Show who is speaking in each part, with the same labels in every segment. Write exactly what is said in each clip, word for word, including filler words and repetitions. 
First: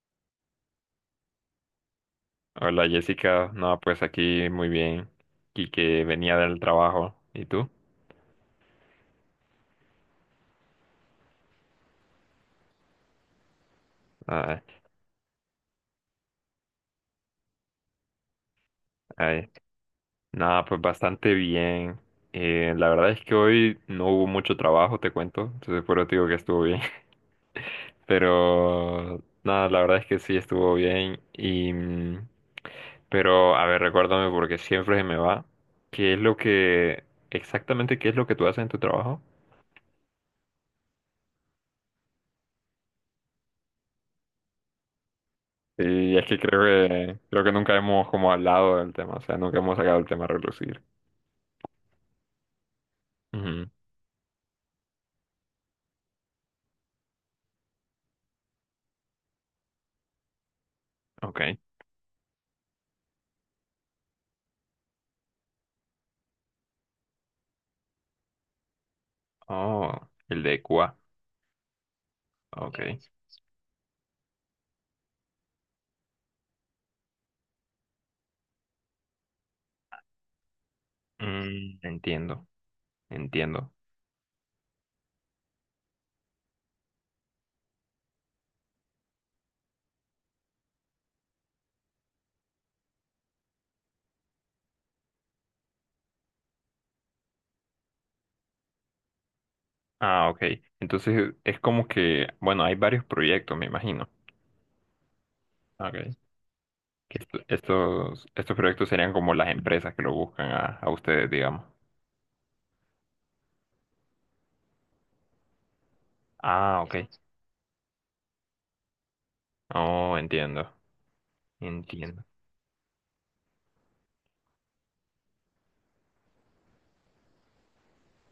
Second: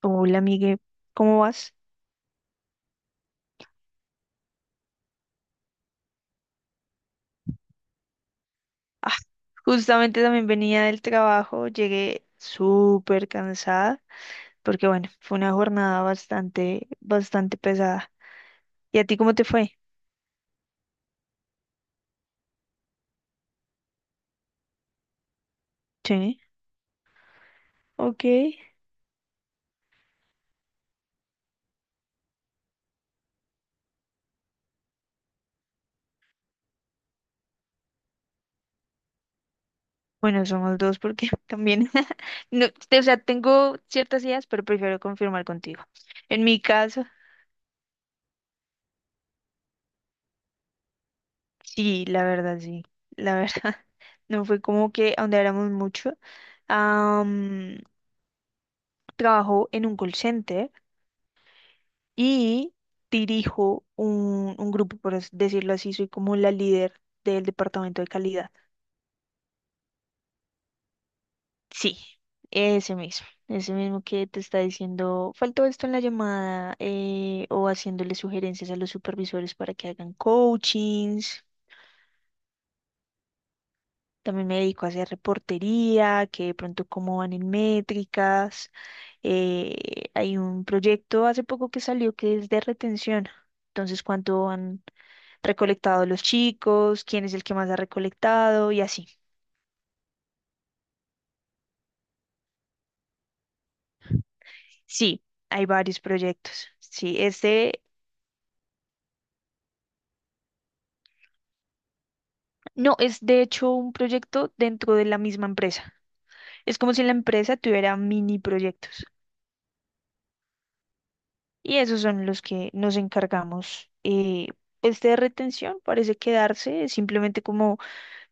Speaker 1: Hola, amigue, ¿cómo vas?
Speaker 2: Hola Jessica, no, pues aquí muy bien. Y que venía del trabajo. ¿Y tú?
Speaker 1: Ah, justamente también venía del trabajo, llegué súper cansada,
Speaker 2: Ay,
Speaker 1: porque bueno, fue una jornada bastante, bastante pesada. ¿Y a ti cómo te
Speaker 2: ay.
Speaker 1: fue?
Speaker 2: Nada, pues bastante bien. Eh, la verdad es que hoy no hubo mucho trabajo, te cuento. Entonces por eso te digo que
Speaker 1: Sí,
Speaker 2: estuvo bien.
Speaker 1: ok.
Speaker 2: Pero nada, la verdad es que sí estuvo bien. Y mm, pero a ver, recuérdame porque siempre se me va. ¿Qué es lo que exactamente qué es lo que tú haces en tu trabajo?
Speaker 1: Bueno, somos dos porque también, no, o sea, tengo ciertas ideas, pero prefiero confirmar contigo.
Speaker 2: Y es que
Speaker 1: En
Speaker 2: creo
Speaker 1: mi caso,
Speaker 2: que creo que nunca hemos como hablado del tema, o sea, nunca hemos sacado el tema a relucir.
Speaker 1: sí, la verdad, sí, la verdad,
Speaker 2: Ujú.
Speaker 1: no fue como que ahondáramos mucho. Am, Trabajo en un call center.
Speaker 2: Ok.
Speaker 1: Y dirijo un, un grupo, por as- decirlo así, soy como la líder del departamento de calidad.
Speaker 2: Oh, el de Cuba.
Speaker 1: Sí, ese
Speaker 2: Ok.
Speaker 1: mismo, ese mismo que te está diciendo, faltó esto en la llamada eh, o haciéndole sugerencias a los supervisores para que hagan coachings.
Speaker 2: Mm, entiendo, entiendo.
Speaker 1: También me dedico a hacer reportería, que de pronto cómo van en métricas. Eh, Hay un proyecto hace poco que salió que es de retención. Entonces, cuánto han recolectado los chicos, quién es el que más ha recolectado y así.
Speaker 2: Ah, ok. Entonces es como que, bueno, hay varios proyectos, me imagino.
Speaker 1: Sí, hay varios
Speaker 2: Ok.
Speaker 1: proyectos. Sí,
Speaker 2: Que esto-
Speaker 1: este
Speaker 2: estos, estos proyectos serían como las empresas que lo buscan a, a ustedes, digamos.
Speaker 1: no es de hecho un proyecto dentro de la misma empresa. Es
Speaker 2: Ah,
Speaker 1: como
Speaker 2: ok.
Speaker 1: si la empresa tuviera mini proyectos.
Speaker 2: Oh, entiendo,
Speaker 1: Y esos
Speaker 2: entiendo.
Speaker 1: son los que nos encargamos. Eh, pues de retención parece quedarse, simplemente como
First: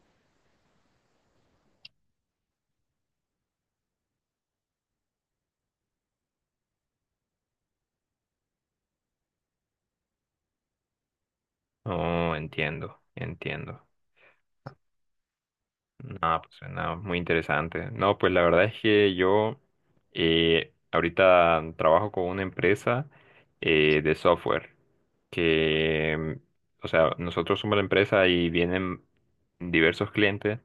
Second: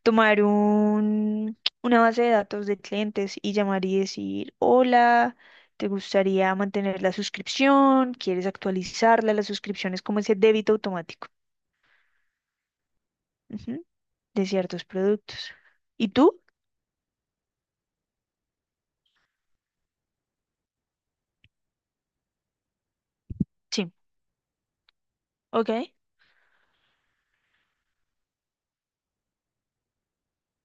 Speaker 1: tomar un, una base de datos de clientes y llamar y decir, hola, ¿te gustaría mantener la suscripción? ¿Quieres actualizarla? La suscripción es como ese débito automático,
Speaker 2: Oh, entiendo,
Speaker 1: ujú,
Speaker 2: entiendo.
Speaker 1: de ciertos productos. ¿Y
Speaker 2: No,
Speaker 1: tú?
Speaker 2: pues suena muy interesante. No, pues la verdad es que yo eh, ahorita trabajo con una empresa
Speaker 1: Sí.
Speaker 2: eh, de software
Speaker 1: Ok.
Speaker 2: que, mm, o sea, nosotros somos la empresa y vienen diversos clientes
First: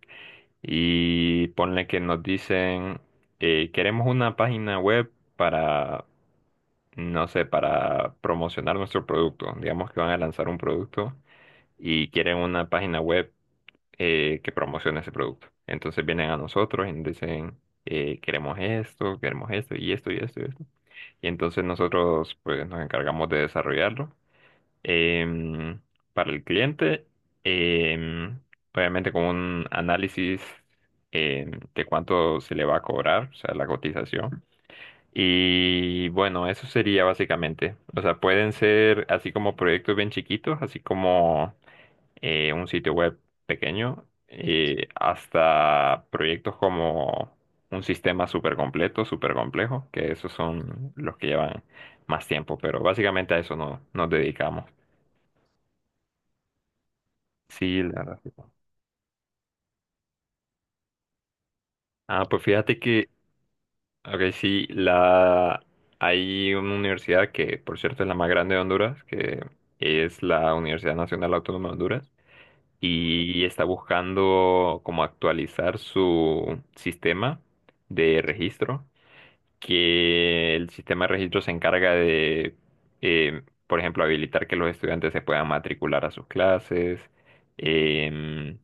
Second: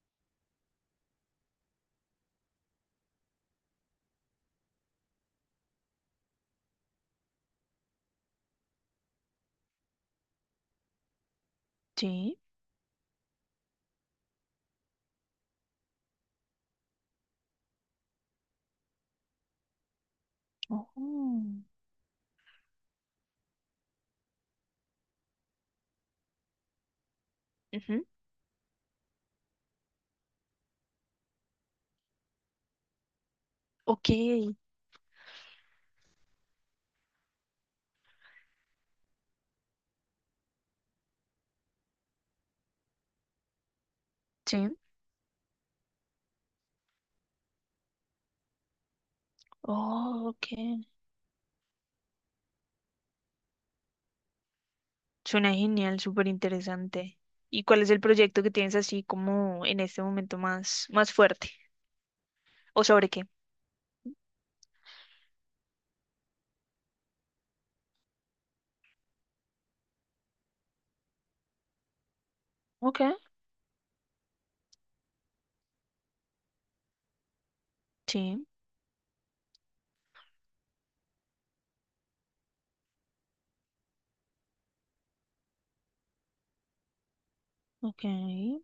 Speaker 2: y ponle que nos dicen, eh, queremos una página web para, no sé, para promocionar nuestro producto. Digamos que van a lanzar un producto y quieren
Speaker 1: Sí.
Speaker 2: una página web eh, que promociona ese producto. Entonces vienen a nosotros y nos dicen, eh, queremos esto, queremos esto y esto y esto y esto. Y
Speaker 1: Oh.
Speaker 2: entonces nosotros pues nos encargamos de desarrollarlo, em, para el cliente,
Speaker 1: Ujú.
Speaker 2: em, obviamente con un análisis em, de cuánto se le va a cobrar, o sea, la
Speaker 1: Ok.
Speaker 2: cotización. Y bueno, eso sería básicamente. O sea, pueden ser así como proyectos bien chiquitos, así como eh, un sitio web pequeño,
Speaker 1: Sí.
Speaker 2: eh, hasta proyectos como un sistema súper completo, súper complejo, que
Speaker 1: Oh,
Speaker 2: esos
Speaker 1: ok.
Speaker 2: son los que llevan más tiempo, pero básicamente a eso no, nos dedicamos.
Speaker 1: Suena genial, súper interesante. ¿Y
Speaker 2: Sí,
Speaker 1: cuál es el
Speaker 2: la verdad. Sí.
Speaker 1: proyecto que tienes así como en este momento más, más fuerte?
Speaker 2: Ah, pues fíjate
Speaker 1: ¿O
Speaker 2: que,
Speaker 1: sobre qué?
Speaker 2: ok, sí, la, hay una universidad que, por cierto, es la más grande de Honduras, que es la Universidad Nacional Autónoma de Honduras,
Speaker 1: Ok,
Speaker 2: y está buscando como actualizar su sistema de
Speaker 1: sí,
Speaker 2: registro, que el sistema de registro se encarga de, eh, por ejemplo, habilitar que los estudiantes se puedan matricular a sus clases.
Speaker 1: ok,
Speaker 2: Em,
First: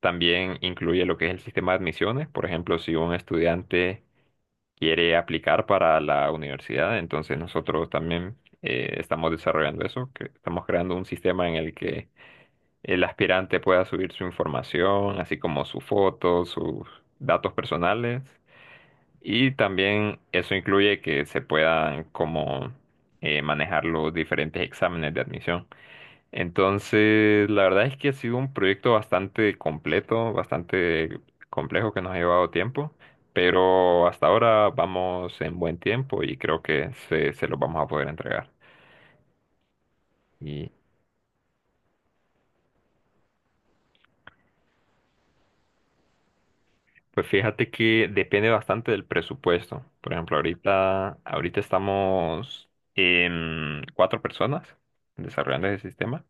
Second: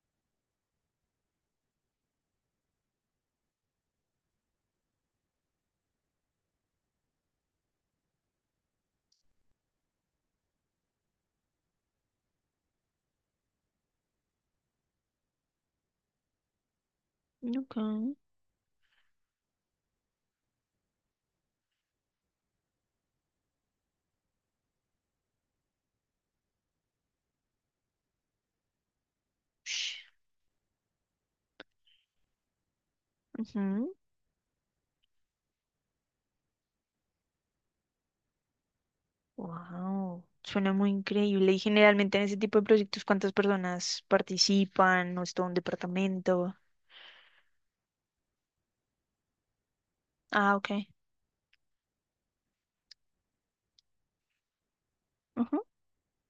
Speaker 2: También incluye lo que es el sistema de admisiones. Por ejemplo, si un estudiante quiere aplicar para la universidad, entonces nosotros también eh, estamos desarrollando eso, que estamos creando un sistema en el que el aspirante pueda subir su información, así como su foto, sus datos
Speaker 1: ok.
Speaker 2: personales, y también eso incluye que se puedan como eh, manejar los diferentes exámenes de admisión. Entonces, la verdad es que ha sido un proyecto bastante
Speaker 1: Sh,
Speaker 2: completo, bastante complejo que nos ha llevado tiempo,
Speaker 1: ujú.
Speaker 2: pero hasta ahora vamos en buen tiempo y creo que se, se los vamos a poder entregar.
Speaker 1: Wow,
Speaker 2: Y
Speaker 1: suena muy increíble. Y generalmente en ese tipo de proyectos, ¿cuántas personas participan? ¿O es todo un departamento?
Speaker 2: pues fíjate que depende bastante del presupuesto. Por ejemplo,
Speaker 1: Ah, ok.
Speaker 2: ahorita, ahorita estamos en cuatro personas
Speaker 1: Ujú,
Speaker 2: desarrollando ese sistema.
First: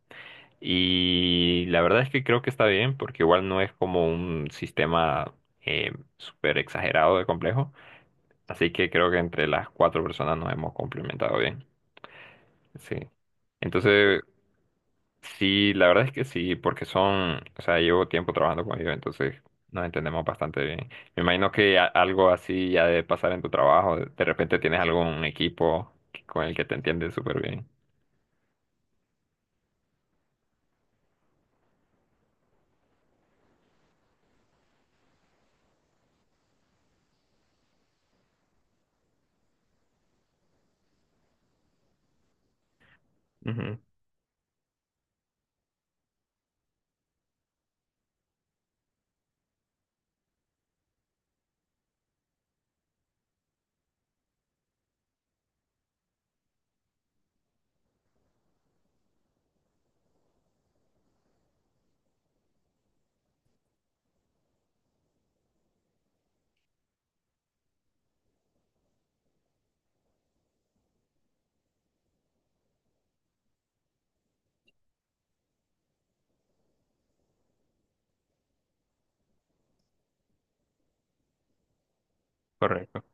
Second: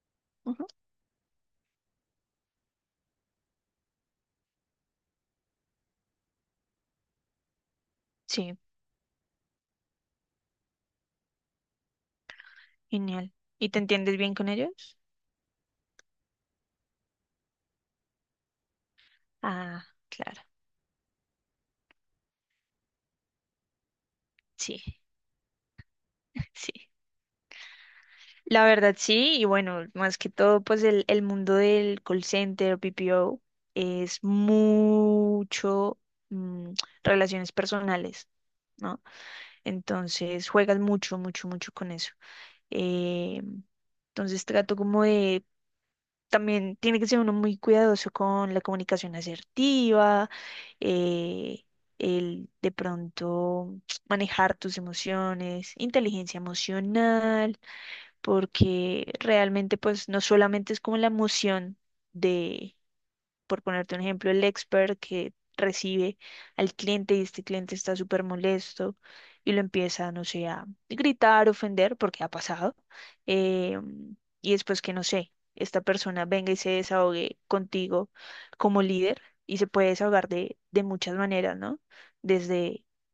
Speaker 1: ujú.
Speaker 2: Y la verdad es que creo que está bien, porque igual no es como un sistema eh, súper exagerado de complejo.
Speaker 1: Sí,
Speaker 2: Así que creo que entre las cuatro personas nos hemos complementado bien. Sí.
Speaker 1: genial. ¿Y te entiendes
Speaker 2: Entonces,
Speaker 1: bien con ellos?
Speaker 2: sí, la verdad es que sí, porque son, o sea, llevo tiempo trabajando con ellos, entonces nos
Speaker 1: Ah,
Speaker 2: entendemos
Speaker 1: claro,
Speaker 2: bastante bien. Me imagino que a- algo así ya debe pasar en tu trabajo. De de repente
Speaker 1: sí,
Speaker 2: tienes algún equipo que- con el que
Speaker 1: sí.
Speaker 2: te entiendes súper bien.
Speaker 1: La verdad sí, y bueno, más que todo, pues el, el mundo del call center, P P O, es mucho, mm, relaciones personales, ¿no? Entonces juegas mucho, mucho, mucho con eso. Eh,
Speaker 2: Ujú.
Speaker 1: entonces trato como de, también tiene que ser uno muy cuidadoso con la comunicación asertiva, eh, el de pronto manejar tus emociones, inteligencia emocional porque realmente pues no solamente es como la emoción de, por ponerte un ejemplo, el expert que recibe al cliente y este cliente está súper molesto y lo empieza, no sé, a gritar, ofender, porque ha pasado, eh, y después que, no sé, esta persona venga y se desahogue contigo como líder y se puede desahogar de, de muchas maneras, ¿no? Desde
Speaker 2: Correcto,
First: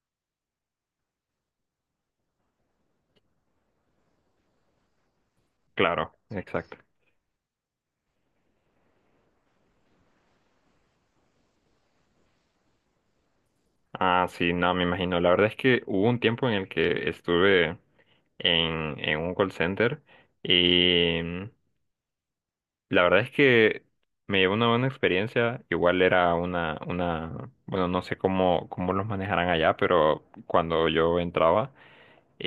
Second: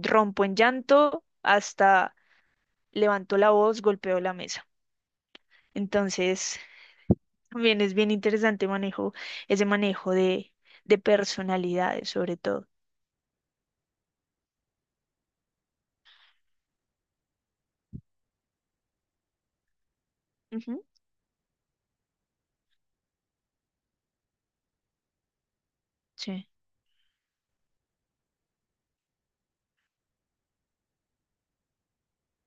Speaker 1: rompo en llanto hasta levanto la voz, golpeo la mesa.
Speaker 2: claro,
Speaker 1: Entonces,
Speaker 2: exacto.
Speaker 1: también es bien interesante manejo, ese manejo de, de personalidades, sobre todo.
Speaker 2: Ah, sí, no, me imagino. La verdad es que hubo un tiempo en el que estuve en, en un call center
Speaker 1: Ujú,
Speaker 2: y mm, la verdad es que me llevó una buena experiencia. Igual era
Speaker 1: sí,
Speaker 2: una, una, bueno, no sé cómo, cómo los manejarán allá, pero cuando yo entraba,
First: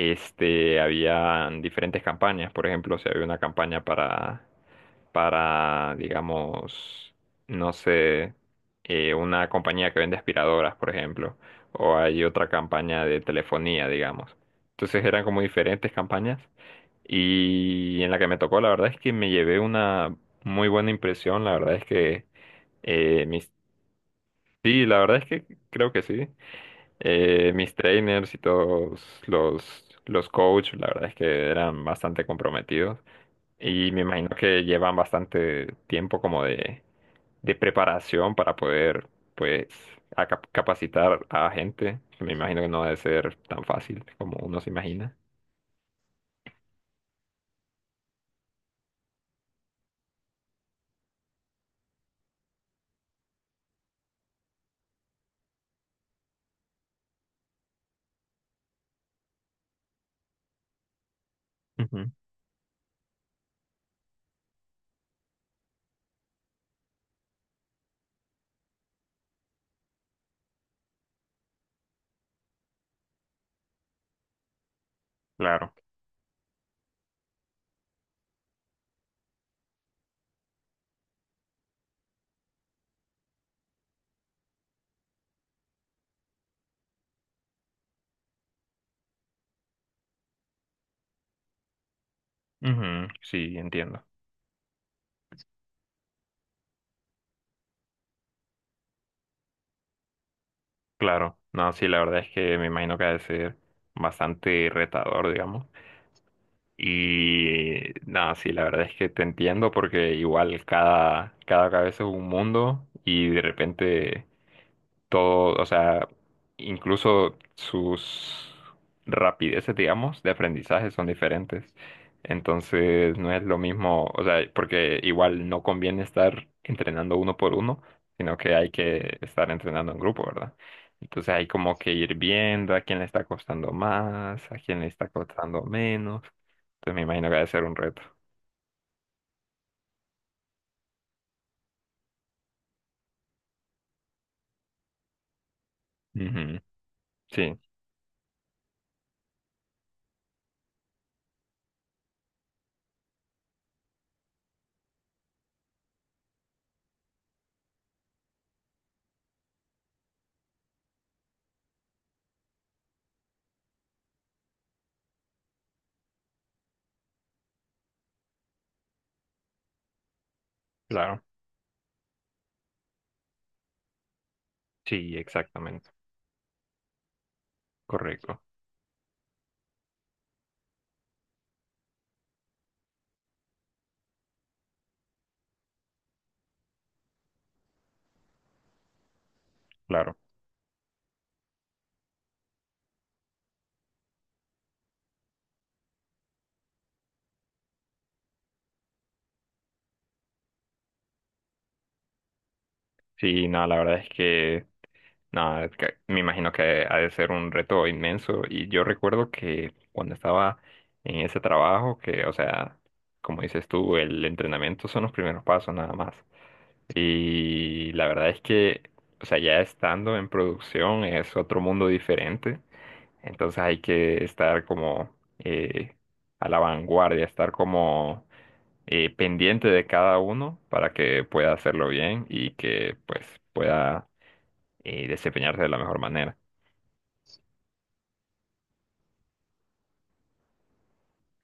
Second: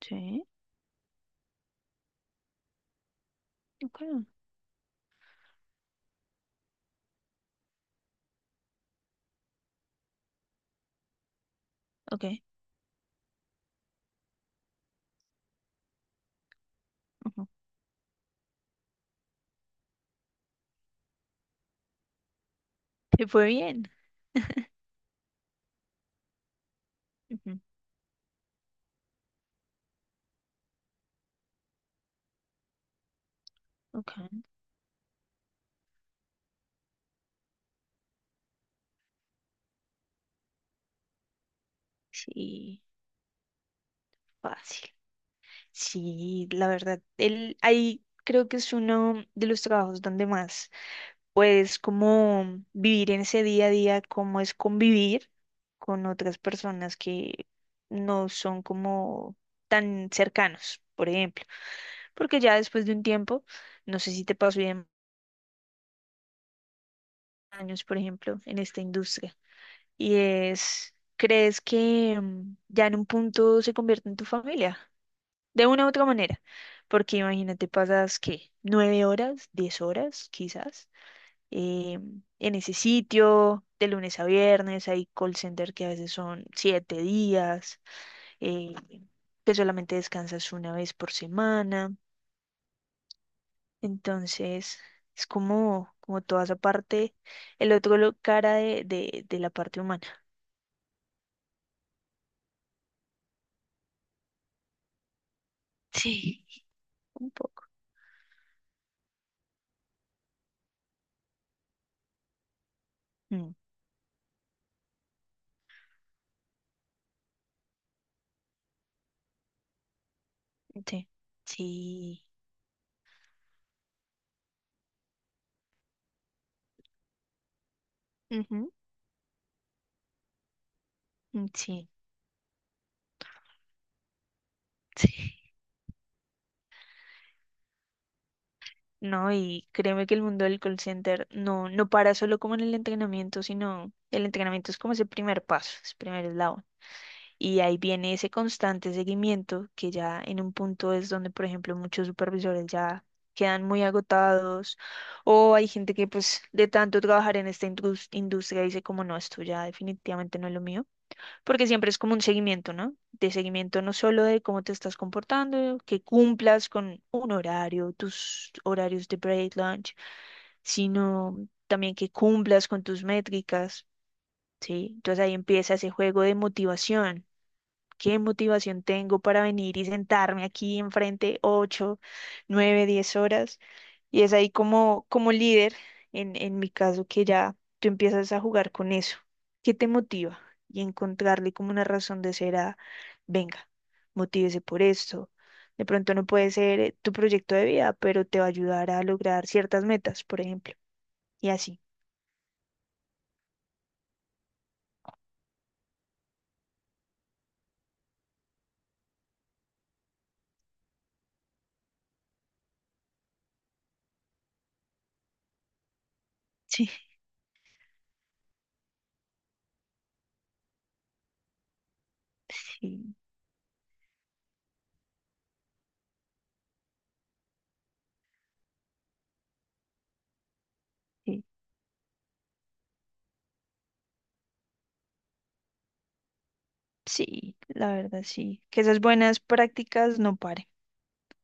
Speaker 1: sí,
Speaker 2: había diferentes campañas. Por ejemplo, si había una campaña
Speaker 1: ok,
Speaker 2: para para, digamos, no sé, eh, una compañía que vende aspiradoras, por ejemplo, o hay
Speaker 1: ok.
Speaker 2: otra campaña de telefonía, digamos. Entonces eran como diferentes campañas
Speaker 1: Ujú.
Speaker 2: y en la que me tocó, la verdad es que me llevé una muy buena impresión, la verdad es que eh,
Speaker 1: Te fue
Speaker 2: mis...
Speaker 1: bien.
Speaker 2: Sí, la verdad es que creo que sí. Eh,
Speaker 1: Ujú,
Speaker 2: mis trainers y todos los, los coaches, la verdad es que eran bastante comprometidos. Y me
Speaker 1: ok,
Speaker 2: imagino que llevan bastante tiempo como de de preparación para poder, pues, a cap- capacitar a gente. Me imagino que
Speaker 1: sí,
Speaker 2: no debe ser tan fácil como uno se
Speaker 1: fácil.
Speaker 2: imagina.
Speaker 1: Sí, la verdad, él ahí creo que es uno de los trabajos donde más pues como vivir en ese día a día, cómo es convivir con otras personas que no son como tan cercanos, por ejemplo.
Speaker 2: Ujú.
Speaker 1: Porque ya después de un tiempo, no sé si te pasó bien años, por ejemplo, en esta industria, y es, ¿crees que, mm, ya en un punto se convierte en tu familia? De
Speaker 2: Claro.
Speaker 1: una u otra manera, porque imagínate, pasas, ¿qué? ¿Nueve horas? ¿Diez horas? Quizás eh, en ese sitio, de lunes a viernes, hay call center que a veces son siete días, eh, que solamente descansas una vez por semana.
Speaker 2: Ujú. Sí, entiendo.
Speaker 1: Entonces, es como, como toda esa parte, el otro lo- cara de, de, de la parte humana.
Speaker 2: Claro. No, sí, la verdad es que me imagino que ha de ser bastante retador, digamos.
Speaker 1: Sí, un poco.
Speaker 2: Y no, sí, la verdad es que te entiendo porque igual cada, cada cabeza es un mundo y de
Speaker 1: Mm,
Speaker 2: repente todo, o sea, incluso sus rapideces, digamos, de aprendizaje son
Speaker 1: sí,
Speaker 2: diferentes.
Speaker 1: sí,
Speaker 2: Entonces, no es lo mismo, o sea, porque igual no conviene estar entrenando uno por uno, sino que hay
Speaker 1: ujú,
Speaker 2: que estar entrenando en grupo, ¿verdad? Entonces hay
Speaker 1: mm,
Speaker 2: como
Speaker 1: sí,
Speaker 2: que ir viendo a quién le está costando más, a quién le está
Speaker 1: sí.
Speaker 2: costando menos. Entonces me imagino que debe ser un reto.
Speaker 1: No, y créeme que el mundo del call center, no, no para solo como en el entrenamiento, sino el entrenamiento es como ese primer paso, ese primer
Speaker 2: Ujú.
Speaker 1: eslabón.
Speaker 2: Sí,
Speaker 1: Y ahí viene ese constante seguimiento que ya en un punto es donde, por ejemplo, muchos supervisores ya quedan muy agotados o hay gente que pues de tanto trabajar en esta indus- industria dice como no, esto ya definitivamente no es lo mío porque siempre es como un seguimiento, ¿no? De seguimiento no solo de cómo te estás comportando, que cumplas con un horario, tus horarios de break, lunch,
Speaker 2: claro.
Speaker 1: sino también que cumplas con tus métricas, ¿sí?
Speaker 2: Sí,
Speaker 1: Entonces ahí empieza
Speaker 2: exactamente.
Speaker 1: ese juego de motivación. ¿Qué
Speaker 2: Correcto.
Speaker 1: motivación tengo para venir y sentarme aquí enfrente ocho, nueve, diez horas? Y es ahí como, como líder, en, en mi caso, que ya tú empiezas a jugar con eso. ¿Qué te
Speaker 2: Claro.
Speaker 1: motiva? Y encontrarle como una razón de ser a, venga, motívese por esto. De pronto no puede ser, eh, tu proyecto de vida, pero te va a ayudar a lograr ciertas metas, por ejemplo. Y así.
Speaker 2: Sí, no, la verdad es que nada, es que me imagino que ha de ser un reto inmenso. Y yo recuerdo que cuando estaba en ese trabajo, que, o sea, como dices tú, el entrenamiento son los primeros pasos nada más.
Speaker 1: Sí,
Speaker 2: Y la verdad es que, o sea, ya estando en producción es otro mundo diferente.
Speaker 1: sí,
Speaker 2: Entonces hay que estar como eh, a la vanguardia, estar como eh, pendiente de cada uno para que
Speaker 1: sí,
Speaker 2: pueda hacerlo bien y que pues pueda eh, desempeñarse de la mejor manera.
Speaker 1: sí, la verdad, sí. Que esas buenas prácticas no paren.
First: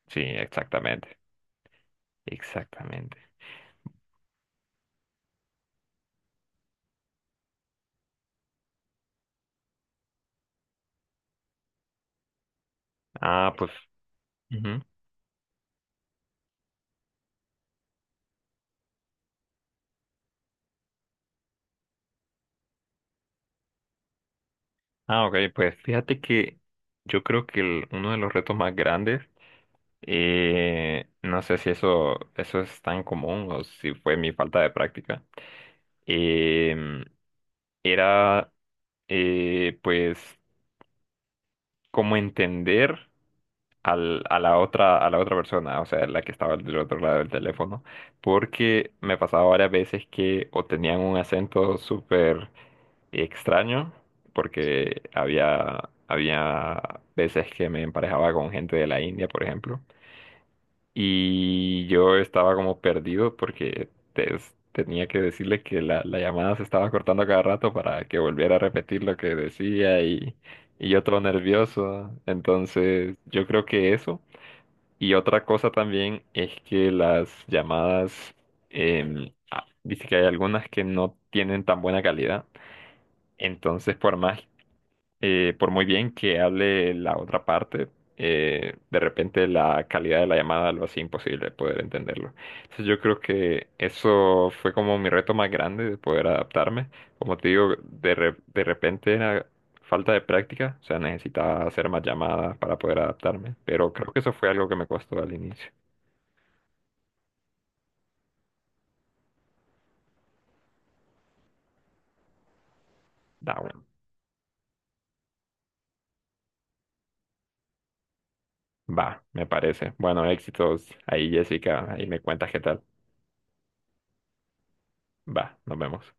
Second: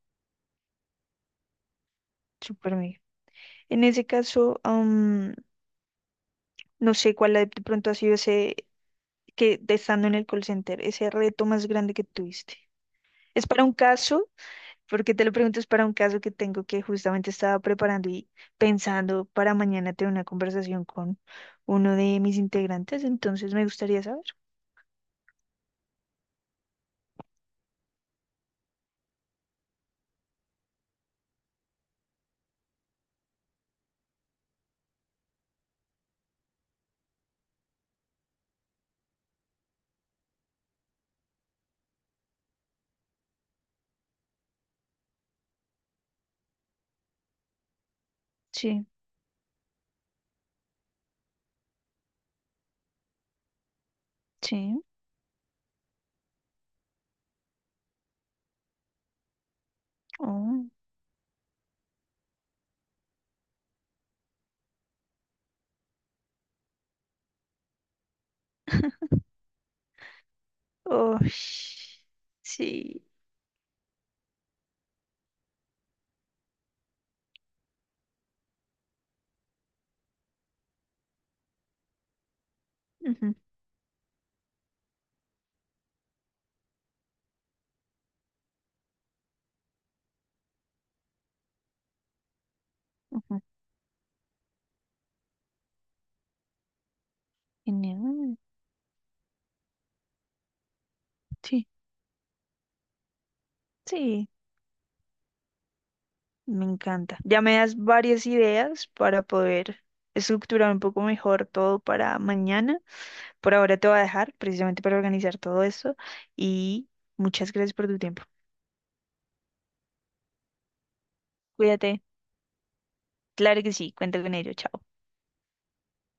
Speaker 2: Sí, exactamente,
Speaker 1: Súper bien.
Speaker 2: exactamente.
Speaker 1: En ese caso, am, no sé cuál de pronto ha sido ese, que de estando en el call center, ese reto más grande que tuviste. Es
Speaker 2: Ah,
Speaker 1: para
Speaker 2: pues,
Speaker 1: un caso,
Speaker 2: ujú.
Speaker 1: porque te lo pregunto, es para un caso que tengo que justamente estaba preparando y pensando para mañana tener una conversación con uno de mis integrantes, entonces me gustaría saber.
Speaker 2: Ah, ok, pues fíjate que yo creo que el- uno de los retos más grandes, eh, no sé si eso, eso es tan común o si fue mi falta de práctica, em, era eh, pues cómo entender al, a la otra, a la otra persona, o sea, la que estaba del otro lado del teléfono,
Speaker 1: Sí,
Speaker 2: porque me pasaba varias veces que o tenían un acento súper y extraño,
Speaker 1: sí.
Speaker 2: porque había, había veces que me emparejaba con gente de la India, por ejemplo,
Speaker 1: Oh,
Speaker 2: y yo estaba como perdido porque te- tenía que decirle que la, la llamada se estaba cortando cada rato para que volviera a repetir lo que decía y, y yo
Speaker 1: oh,
Speaker 2: todo nervioso.
Speaker 1: sí.
Speaker 2: Entonces, yo creo que eso. Y otra cosa también es que las llamadas, em, ah, dice que hay algunas que no tienen tan buena calidad.
Speaker 1: Ujú,
Speaker 2: Entonces, por más eh, por muy bien que hable la otra parte, eh, de repente la calidad de la llamada lo hacía imposible poder entenderlo. Entonces yo creo
Speaker 1: ujú.
Speaker 2: que eso fue como mi reto más grande de poder adaptarme. Como te digo, de, re-
Speaker 1: Genial.
Speaker 2: de repente era falta de práctica, o sea, necesitaba
Speaker 1: Sí,
Speaker 2: hacer más llamadas para poder adaptarme, pero creo que
Speaker 1: sí,
Speaker 2: eso fue algo que me costó al inicio.
Speaker 1: me encanta. Ya me das varias ideas para poder estructurar un poco mejor todo para mañana.
Speaker 2: Da,
Speaker 1: Por ahora
Speaker 2: bueno,
Speaker 1: te voy a dejar precisamente para organizar todo esto y muchas gracias por tu tiempo.
Speaker 2: va, me parece. Bueno, éxitos ahí, Jessica,
Speaker 1: Cuídate.
Speaker 2: ahí me cuentas qué tal.
Speaker 1: Claro que sí, cuenta con ello. Chao.
Speaker 2: Va, nos vemos.